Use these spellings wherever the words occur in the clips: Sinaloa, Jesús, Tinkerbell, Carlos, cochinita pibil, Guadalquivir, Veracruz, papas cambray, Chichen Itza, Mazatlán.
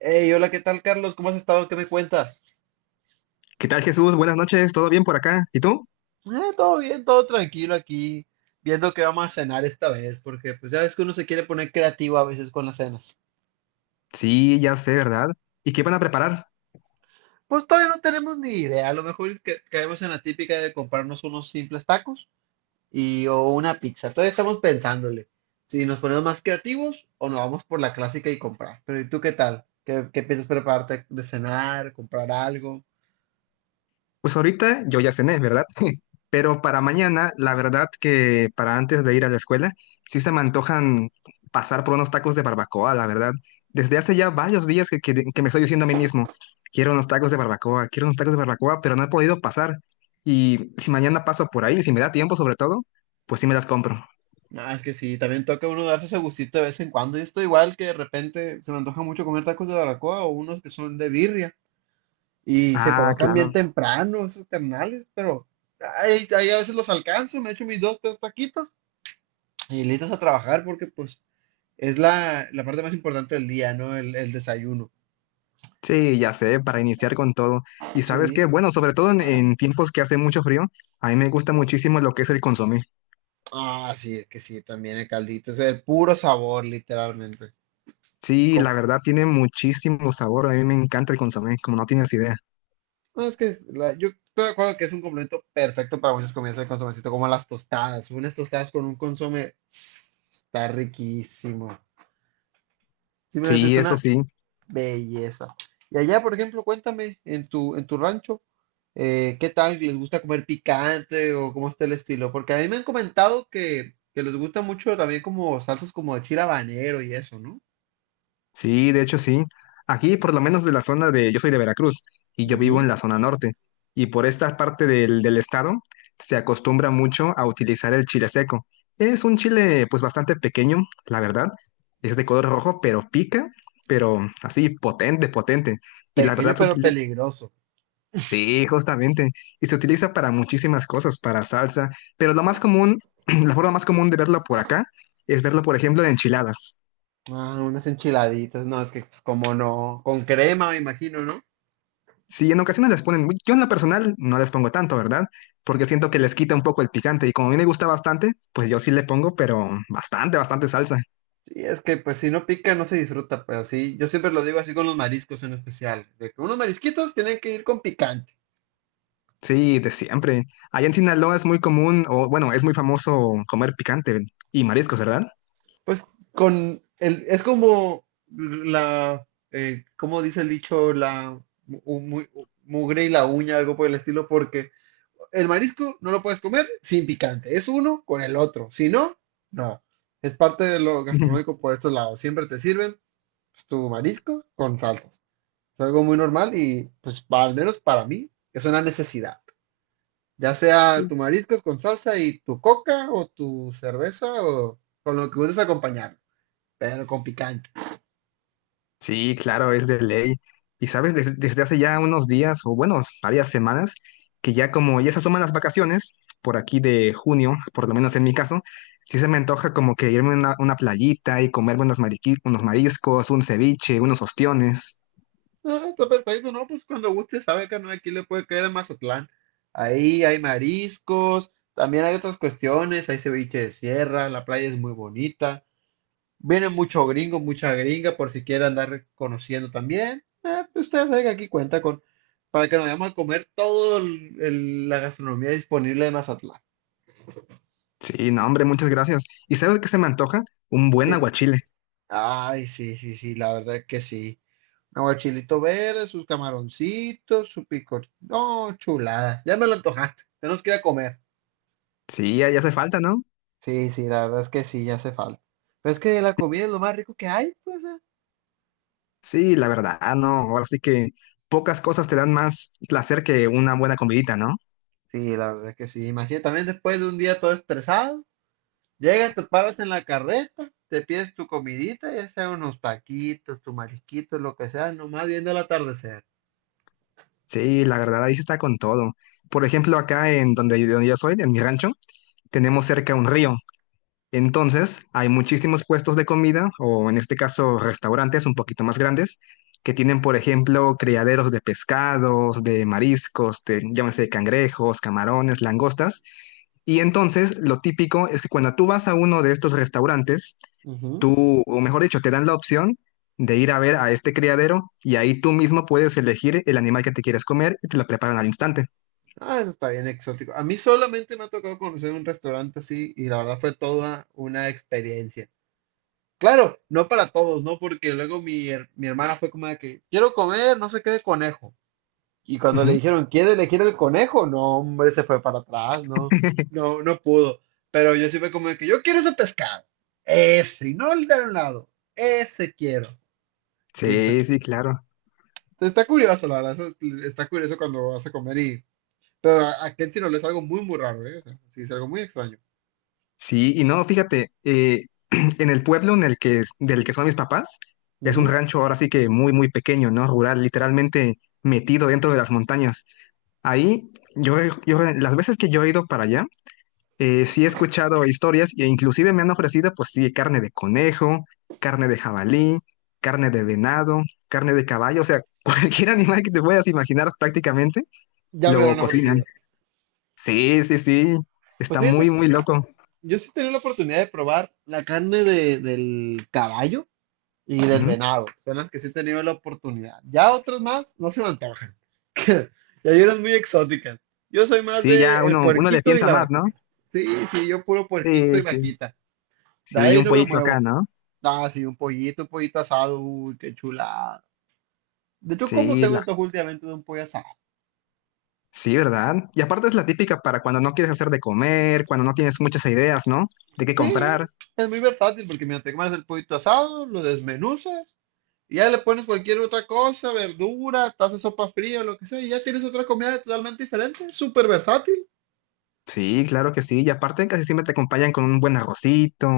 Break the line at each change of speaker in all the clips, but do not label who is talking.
Hey, hola, ¿qué tal, Carlos? ¿Cómo has estado? ¿Qué me cuentas?
¿Qué tal, Jesús? Buenas noches, ¿todo bien por acá? ¿Y tú?
Eh, Todo bien, todo tranquilo aquí, viendo qué vamos a cenar esta vez, porque pues ya ves que uno se quiere poner creativo a veces con las cenas.
Sí, ya sé, ¿verdad? ¿Y qué van a preparar?
Pues todavía no tenemos ni idea, a lo mejor y caemos en la típica de comprarnos unos simples tacos y o una pizza. Todavía estamos pensándole si nos ponemos más creativos o nos vamos por la clásica y comprar. Pero ¿y tú qué tal? ¿Qué piensas prepararte de cenar, comprar algo?
Pues ahorita yo ya cené, ¿verdad? Pero para mañana, la verdad que para antes de ir a la escuela, sí se me antojan pasar por unos tacos de barbacoa, la verdad. Desde hace ya varios días que me estoy diciendo a mí mismo, quiero unos tacos de barbacoa, quiero unos tacos de barbacoa, pero no he podido pasar. Y si mañana paso por ahí, si me da tiempo sobre todo, pues sí me las compro.
Ah, es que sí, también toca uno darse ese gustito de vez en cuando. Yo estoy igual, que de repente se me antoja mucho comer tacos de barbacoa o unos que son de birria y se
Ah,
colocan
claro.
bien temprano esos ternales, pero ahí a veces los alcanzo, me echo mis dos, tres taquitos y listos a trabajar, porque pues es la parte más importante del día, ¿no? El desayuno.
Sí, ya sé, para iniciar con todo. Y sabes
Sí.
qué, bueno, sobre todo en tiempos que hace mucho frío, a mí me gusta muchísimo lo que es el consomé.
Ah, sí, es que sí, también el caldito, es el puro sabor, literalmente.
Sí, la verdad tiene muchísimo sabor, a mí me encanta el consomé, como no tienes idea.
No, es que yo estoy de acuerdo que es un complemento perfecto para muchas comidas de consomecito, como las tostadas. Unas tostadas con un consome está riquísimo. Simplemente es
Sí, eso
una
sí.
belleza. Y allá, por ejemplo, cuéntame, en tu rancho, ¿qué tal? ¿Les gusta comer picante o cómo está el estilo? Porque a mí me han comentado que les gusta mucho también como salsas como de chile habanero y eso, ¿no?
Sí, de hecho sí. Aquí, por lo menos de la zona de, yo soy de Veracruz y yo vivo en
Ujú.
la zona norte. Y por esta parte del estado se acostumbra mucho a utilizar el chile seco. Es un chile pues bastante pequeño, la verdad. Es de color rojo, pero pica, pero así potente, potente. Y la
Pequeño
verdad,
pero peligroso.
sí, justamente. Y se utiliza para muchísimas cosas, para salsa. Pero lo más común, la forma más común de verlo por acá es verlo, por ejemplo, en enchiladas.
Ah, unas enchiladitas, no, es que pues, como no, con crema me imagino, ¿no?
Sí, en ocasiones les ponen, yo en la personal no les pongo tanto, ¿verdad? Porque siento que les quita un poco el picante y como a mí me gusta bastante, pues yo sí le pongo, pero bastante, bastante salsa.
Sí, es que pues si no pica no se disfruta, pues así, yo siempre lo digo así con los mariscos en especial, de que unos marisquitos tienen que ir con picante.
Sí, de siempre. Allá en Sinaloa es muy común, o bueno, es muy famoso comer picante y mariscos, ¿verdad?
Pues con el, es como la, ¿cómo dice el dicho? La mugre y la uña, algo por el estilo, porque el marisco no lo puedes comer sin picante, es uno con el otro, si no, no. Es parte de lo gastronómico por estos lados, siempre te sirven pues, tu marisco con salsas. Es algo muy normal y, pues, al menos para mí, es una necesidad. Ya sea tu mariscos con salsa y tu coca o tu cerveza o con lo que gustes acompañar, pero con picante.
Sí, claro, es de ley. Y sabes, desde hace ya unos días, o bueno, varias semanas, que ya como ya se asoman las vacaciones, por aquí de junio, por lo menos en mi caso, sí se me antoja como que irme a una playita y comerme unos, unos mariscos, un ceviche, unos ostiones.
No, está perfecto, ¿no? Pues cuando guste, sabe que no, aquí le puede caer a Mazatlán. Ahí hay mariscos, también hay otras cuestiones, hay ceviche de sierra, la playa es muy bonita. Vienen muchos gringos, muchas gringas, por si quieren andar conociendo también. Pues ustedes saben que aquí cuenta con, para que nos vayamos a comer toda la gastronomía disponible de Mazatlán.
Sí, no, hombre, muchas gracias. ¿Y sabes qué se me antoja? Un buen
Qué
aguachile.
ay, sí, sí, sí, la verdad que sí. Aguachilito verde, sus camaroncitos, su picor. No, chulada. Ya me lo antojaste. Tenemos que ir a comer.
Sí, ya, ya hace falta, ¿no?
Sí, sí, la verdad es que sí, ya hace falta. Pero es que la comida es lo más rico que hay, pues.
Sí, la verdad, no. Ahora sí que pocas cosas te dan más placer que una buena comidita, ¿no?
Sí, la verdad que sí. Imagínate también después de un día todo estresado. Llegas, te paras en la carreta, te pides tu comidita, ya sea unos taquitos, tu mariquito, lo que sea, nomás viendo el atardecer.
Sí, la verdad, ahí sí está con todo. Por ejemplo, acá en donde, donde yo soy, en mi rancho, tenemos cerca un río. Entonces, hay muchísimos puestos de comida, o en este caso restaurantes un poquito más grandes, que tienen, por ejemplo, criaderos de pescados, de mariscos, de, llámese cangrejos, camarones, langostas. Y entonces, lo típico es que cuando tú vas a uno de estos restaurantes,
Ujú.
tú, o mejor dicho, te dan la opción de ir a ver a este criadero y ahí tú mismo puedes elegir el animal que te quieres comer y te lo preparan al instante.
Ah, eso está bien exótico. A mí solamente me ha tocado conocer un restaurante así y la verdad fue toda una experiencia. Claro, no para todos, ¿no? Porque luego mi hermana fue como de que quiero comer, no sé qué de conejo. Y cuando le
Ujú.
dijeron, ¿quiere elegir el conejo? No, hombre, se fue para atrás, no, no, no pudo. Pero yo sí fue como de que yo quiero ese pescado. Ese, y no el de un lado. Ese quiero. Y
Sí,
pues
sí, claro.
está curioso, la verdad. Está curioso cuando vas a comer y. Pero a Ken sí no le es algo muy raro, ¿eh? O sea, sí, es algo muy extraño.
Sí, y no, fíjate, en el pueblo en el que, del que son mis papás, es un
Ujú.
rancho ahora sí que muy, muy pequeño, ¿no? Rural, literalmente metido dentro de las montañas. Ahí, las veces que yo he ido para allá, sí he escuchado historias e inclusive me han ofrecido, pues sí, carne de conejo, carne de jabalí, carne de venado, carne de caballo, o sea, cualquier animal que te puedas imaginar prácticamente
Ya me lo
lo
han
cocinan.
ofrecido.
Sí, sí, sí,
Pues
está muy,
fíjate,
muy loco.
yo sí tenía la oportunidad de probar la carne del caballo y del venado. Son las que sí he tenido la oportunidad. Ya otras más no se me antojan. Y Yayeras muy exóticas. Yo soy más
Sí, ya
de el
uno, uno le
puerquito y
piensa
la
más, ¿no?
vaquita. Sí, sí, yo puro puerquito
Sí,
y
sí.
vaquita. De
Sí,
ahí
un
no me
pollito acá,
muevo.
¿no?
Ah, sí, un pollito asado. Uy, qué chulada. De hecho, ¿cómo
Sí,
tengo
la,
antojo últimamente de un pollo asado?
sí, ¿verdad? Y aparte es la típica para cuando no quieres hacer de comer, cuando no tienes muchas ideas, ¿no? De qué
Sí,
comprar.
es muy versátil porque mientras te comes el pollito asado, lo desmenuzas y ya le pones cualquier otra cosa, verdura, taza de sopa fría, lo que sea, y ya tienes otra comida totalmente diferente. Súper versátil.
Sí, claro que sí. Y aparte casi siempre te acompañan con un buen arrocito,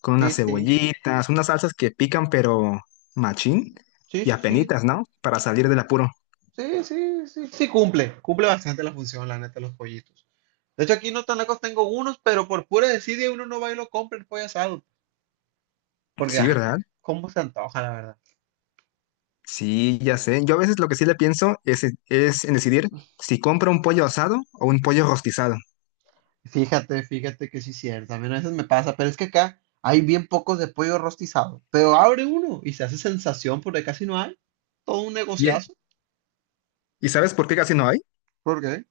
con
Sí,
unas
sí,
cebollitas, unas salsas que pican, pero machín
sí,
y
sí, sí.
apenitas, ¿no? Para salir del apuro.
Sí, sí, sí, sí cumple, cumple bastante la función, la neta, los pollitos. De hecho, aquí no tan lejos tengo unos, pero por pura desidia uno no va y lo compra el pollo asado, porque,
Sí,
ah,
¿verdad?
cómo se antoja, la verdad.
Sí, ya sé. Yo a veces lo que sí le pienso es en decidir si compro un pollo asado o un pollo rostizado.
Fíjate, fíjate que sí es cierto, a mí a veces me pasa, pero es que acá hay bien pocos de pollo rostizado, pero abre uno y se hace sensación porque casi no hay, todo un negociazo.
¿Y sabes por qué casi no hay?
¿Por qué?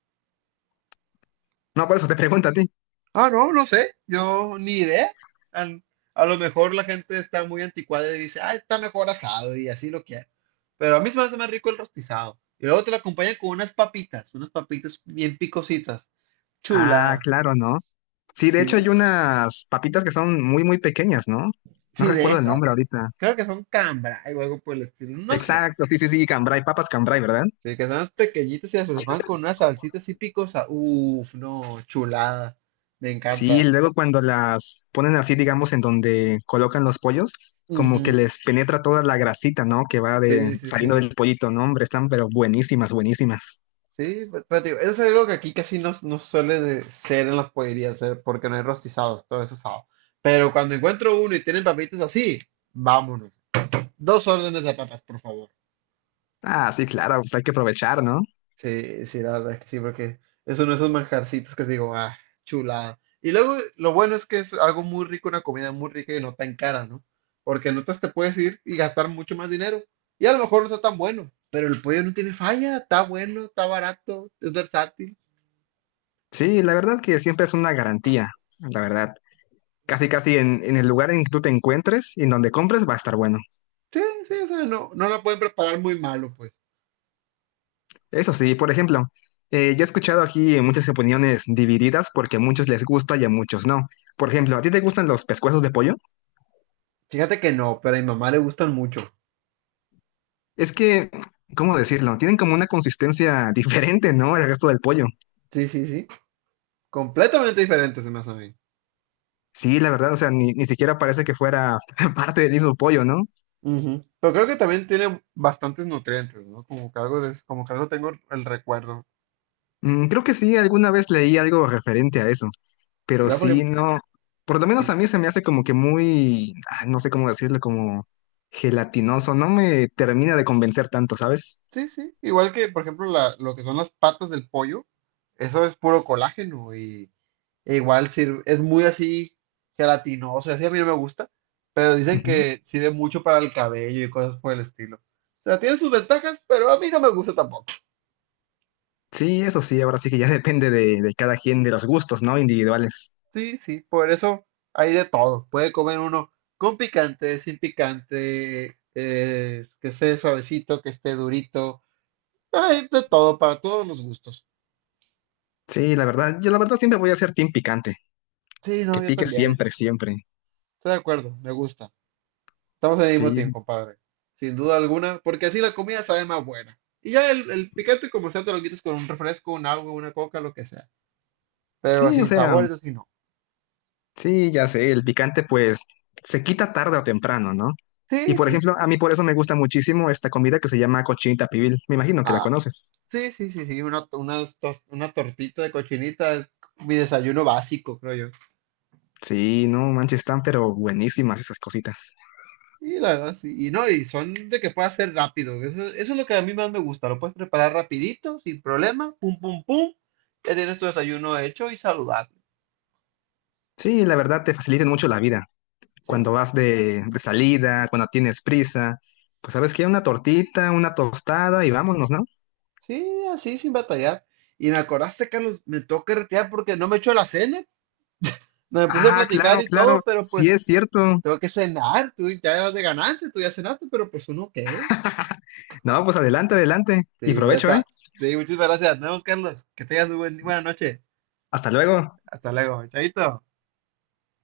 No, por eso te pregunto a ti.
Ah, no, no sé, yo ni idea. An- A, lo mejor la gente está muy anticuada y dice, ah, está mejor asado y así lo quiere. Pero a mí se me hace más rico el rostizado. Y luego te lo acompañan con unas papitas bien picositas.
Ah,
Chula,
claro, ¿no? Sí, de hecho hay
sí,
unas papitas que son muy, muy pequeñas, ¿no? No
sí, de
recuerdo el nombre
esas.
ahorita.
Creo que son cambra o algo por el estilo, no sé.
Exacto, sí, sí, sí, cambray, papas cambray, ¿verdad?
Sí, que son unas pequeñitas y las repasan con una salsita así picosa. Uf, no, chulada. Me
Sí,
encanta.
luego cuando las ponen así, digamos, en donde colocan los pollos, como
Ujú,
que les penetra toda la grasita, ¿no? Que va de,
sí, sí,
saliendo
sí.
del pollito, ¿no? Hombre, están pero buenísimas, buenísimas.
Sí, pero, digo, eso es algo que aquí casi no, no suele de ser en las pollerías, porque no hay rostizados, todo eso es asado. Pero cuando encuentro uno y tienen papitas así, vámonos. Dos órdenes de papas, por favor.
Ah, sí, claro, pues hay que aprovechar, ¿no?
Sí, sí, la verdad es que sí, porque es uno de esos manjarcitos que digo, ah, chulada. Y luego lo bueno es que es algo muy rico, una comida muy rica y no tan cara, ¿no? Porque en otras te puedes ir y gastar mucho más dinero. Y a lo mejor no está tan bueno, pero el pollo no tiene falla, está bueno, está barato, es versátil.
Sí, la verdad que siempre es una garantía, la verdad. Casi, casi en el lugar en que tú te encuentres y en donde compres va a estar bueno.
Sí, sí, o sea, no, no la pueden preparar muy malo, pues.
Eso sí, por ejemplo, yo he escuchado aquí muchas opiniones divididas porque a muchos les gusta y a muchos no. Por ejemplo, ¿a ti te gustan los pescuezos de pollo?
Fíjate que no, pero a mi mamá le gustan mucho.
Es que, ¿cómo decirlo? Tienen como una consistencia diferente, ¿no? Al resto del pollo.
Sí, sí, sí. Completamente diferente se me hace a mí.
Sí, la verdad, o sea, ni siquiera parece que fuera parte del mismo pollo, ¿no?
Ujú. Pero creo que también tiene bastantes nutrientes, ¿no? Como que algo de, como que algo tengo el recuerdo.
Mm, creo que sí, alguna vez leí algo referente a eso. Pero
Igual,
sí,
porque
no, por lo menos a mí se me hace como que muy, ah, no sé cómo decirlo, como gelatinoso, no me termina de convencer tanto, ¿sabes?
sí, sí. Igual que, por ejemplo, lo que son las patas del pollo, eso es puro colágeno y e igual sirve, es muy así gelatinoso, así a mí no me gusta, pero dicen
Ujú.
que sirve mucho para el cabello y cosas por el estilo. O sea, tiene sus ventajas, pero a mí no me gusta tampoco.
Sí, eso sí, ahora sí que ya depende de cada quien, de los gustos, ¿no? Individuales.
Sí, sí, por eso hay de todo. Puede comer uno con picante, sin picante, que esté suavecito, que esté durito. Hay de todo, para todos los gustos.
Sí, la verdad, yo la verdad siempre voy a ser team picante,
Sí, no,
que
yo
pique
también.
siempre, siempre.
Estoy de acuerdo, me gusta. Estamos en el mismo
Sí,
team, compadre. Sin duda alguna, porque así la comida sabe más buena. Y ya el picante, como sea, te lo quitas con un refresco, un agua, una coca, lo que sea. Pero
sí, o
sin
sea,
sabor, eso sí no.
sí, ya sé, el picante pues se quita tarde o temprano, ¿no? Y
Sí,
por
sí.
ejemplo, a mí por eso me gusta muchísimo esta comida que se llama cochinita pibil, me imagino que la
Ah,
conoces.
sí, sí, sí, sí. Una, una tortita de cochinita es mi desayuno básico, creo yo.
Sí, no manches, están pero buenísimas esas cositas.
Y la verdad, sí. Y no, y son de que pueda ser rápido. Eso es lo que a mí más me gusta. Lo puedes preparar rapidito, sin problema. Pum, pum, pum. Ya tienes tu desayuno hecho y saludable.
Sí, la verdad te facilitan mucho la vida. Cuando
Sí.
vas de salida, cuando tienes prisa, pues sabes que hay una tortita, una tostada y vámonos, ¿no?
Sí, así, sin batallar. Y me acordaste, Carlos, me tengo que retirar porque no me echó la cena. No, me puse a
Ah,
platicar
claro,
y
claro,
todo, pero
sí
pues
es cierto.
tengo que cenar. Tú ya vas de ganancia, tú ya cenaste, pero pues uno qué.
No, pues adelante, adelante y
Sí, pues, ya
provecho, ¿eh?
está. Sí, muchas gracias. Nos vemos, Carlos. Que tengas buena noche.
Hasta luego.
Hasta luego. Chaito.